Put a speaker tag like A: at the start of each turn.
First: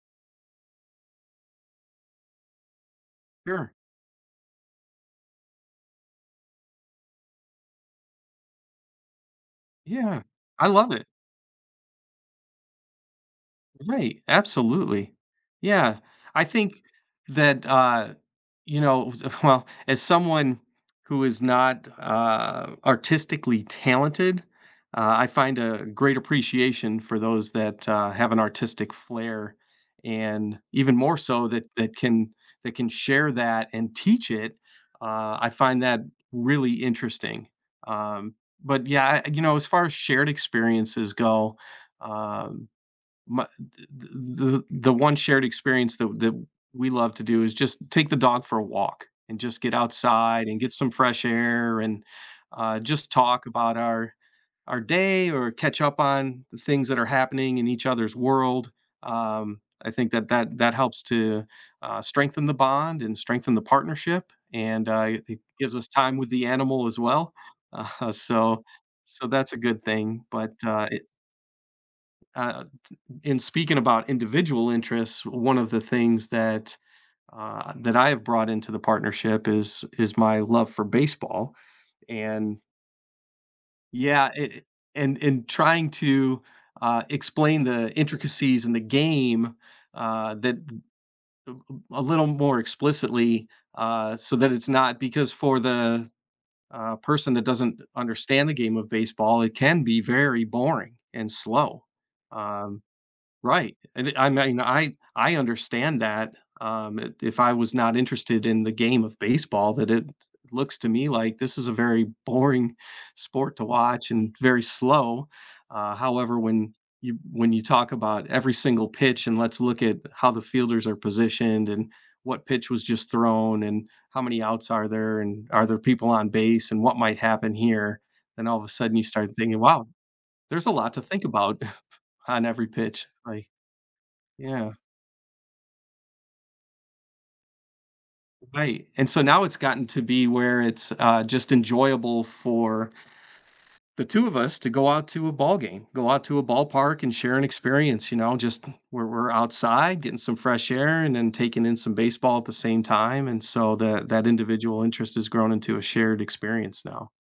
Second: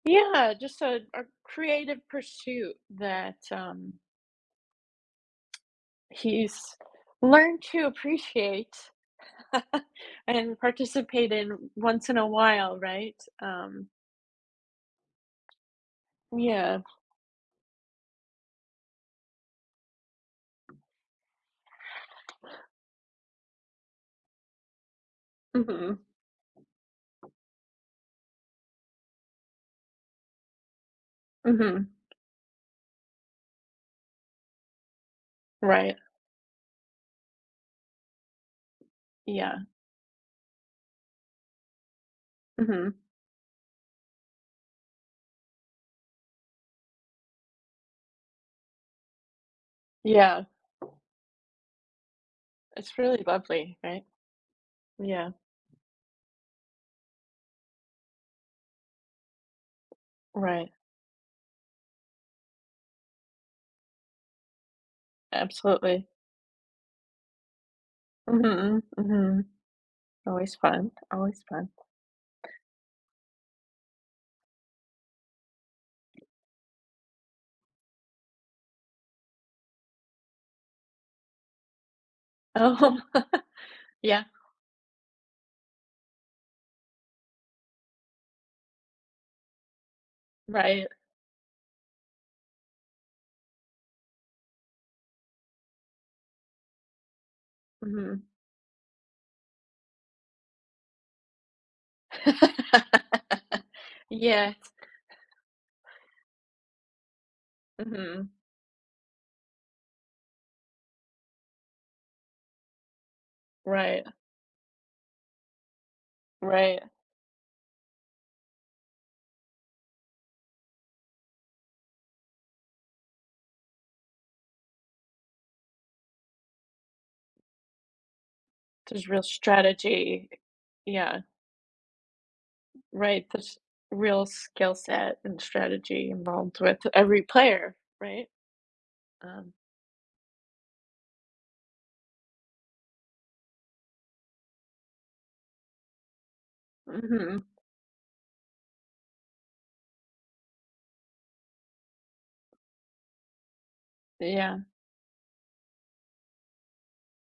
A: Yeah, just a a creative pursuit that,
B: Sure.
A: um he's learned to appreciate,
B: Yeah,
A: and
B: I love it.
A: participate in once in a while, right? Um
B: Right, absolutely. Yeah. I think
A: Yeah.
B: that, uh, you know, who's well, as someone who is not, uh, artistically talented, uh, I find a
A: Mhm.
B: great appreciation for those that, uh, have an artistic flair, and even more so that
A: Mhm.
B: that can that can share that and teach it, uh, I find
A: Right.
B: that really interesting. Um, but, yeah, eh, you know,
A: Yeah.
B: as far as shared experiences go, um,
A: Mhm.
B: m the, the the the one shared experience that that we love to do is just take the dog for a walk and just get
A: Yeah.
B: outside and get some fresh air and, uh,
A: It's
B: just
A: really
B: talk about
A: lovely, right?
B: our our day
A: Yeah.
B: or catch up on the things that are happening in each other's world. Um, I think that that
A: Right.
B: that helps to, uh, strengthen the bond and strengthen the partnership, and, uh, it gives us
A: Absolutely.
B: time with the animal as well. Aha, so,
A: Mhm,
B: so
A: mhm.
B: that's a good thing, but,
A: Always
B: uh,
A: fun,
B: it
A: always fun.
B: uh, t in speaking about individual interests, one of the things that uh, that I have brought into the partnership is is my love for baseball, and
A: Oh, yeah.
B: yeah, i i and in trying to, uh, explain the intricacies in the game, uh, that b
A: Right.
B: [unintelligible] a little more explicitly, uh, so that it's not, because for the, uh, person that doesn't
A: Mhm.
B: understand the game of baseball, it can be very boring and slow. Um, right, and I
A: Yeah.
B: mean, I I understand that, um, i if I was not
A: Mhm.
B: interested in the game of baseball, that it looks to me, like, this is a very boring sport to
A: Right.
B: watch and very slow. Uh, however, when
A: Right.
B: you when you talk about every single pitch, and let's look at how the fielders are positioned and what pitch was just thrown, and how many outs are there, and are there people on base and what might happen here? Then all of a sudden you
A: There's real
B: start thinking, wow,
A: strategy,
B: there's a lot to
A: yeah.
B: think about on every pitch,
A: Right,
B: like,
A: there's real
B: yeah.
A: skill set, and strategy involved with every player, right?
B: Right, and so now
A: Um
B: it's gotten to be where it's, uh, just enjoyable for the 2 of us to go out to a ballgame, go out to a ballpark and share
A: Mhm.
B: an experience, you know, just where we're outside getting some fresh air and then taking in some baseball at the same time, and so that that
A: Yeah.
B: individual interest has grown into a shared experience now.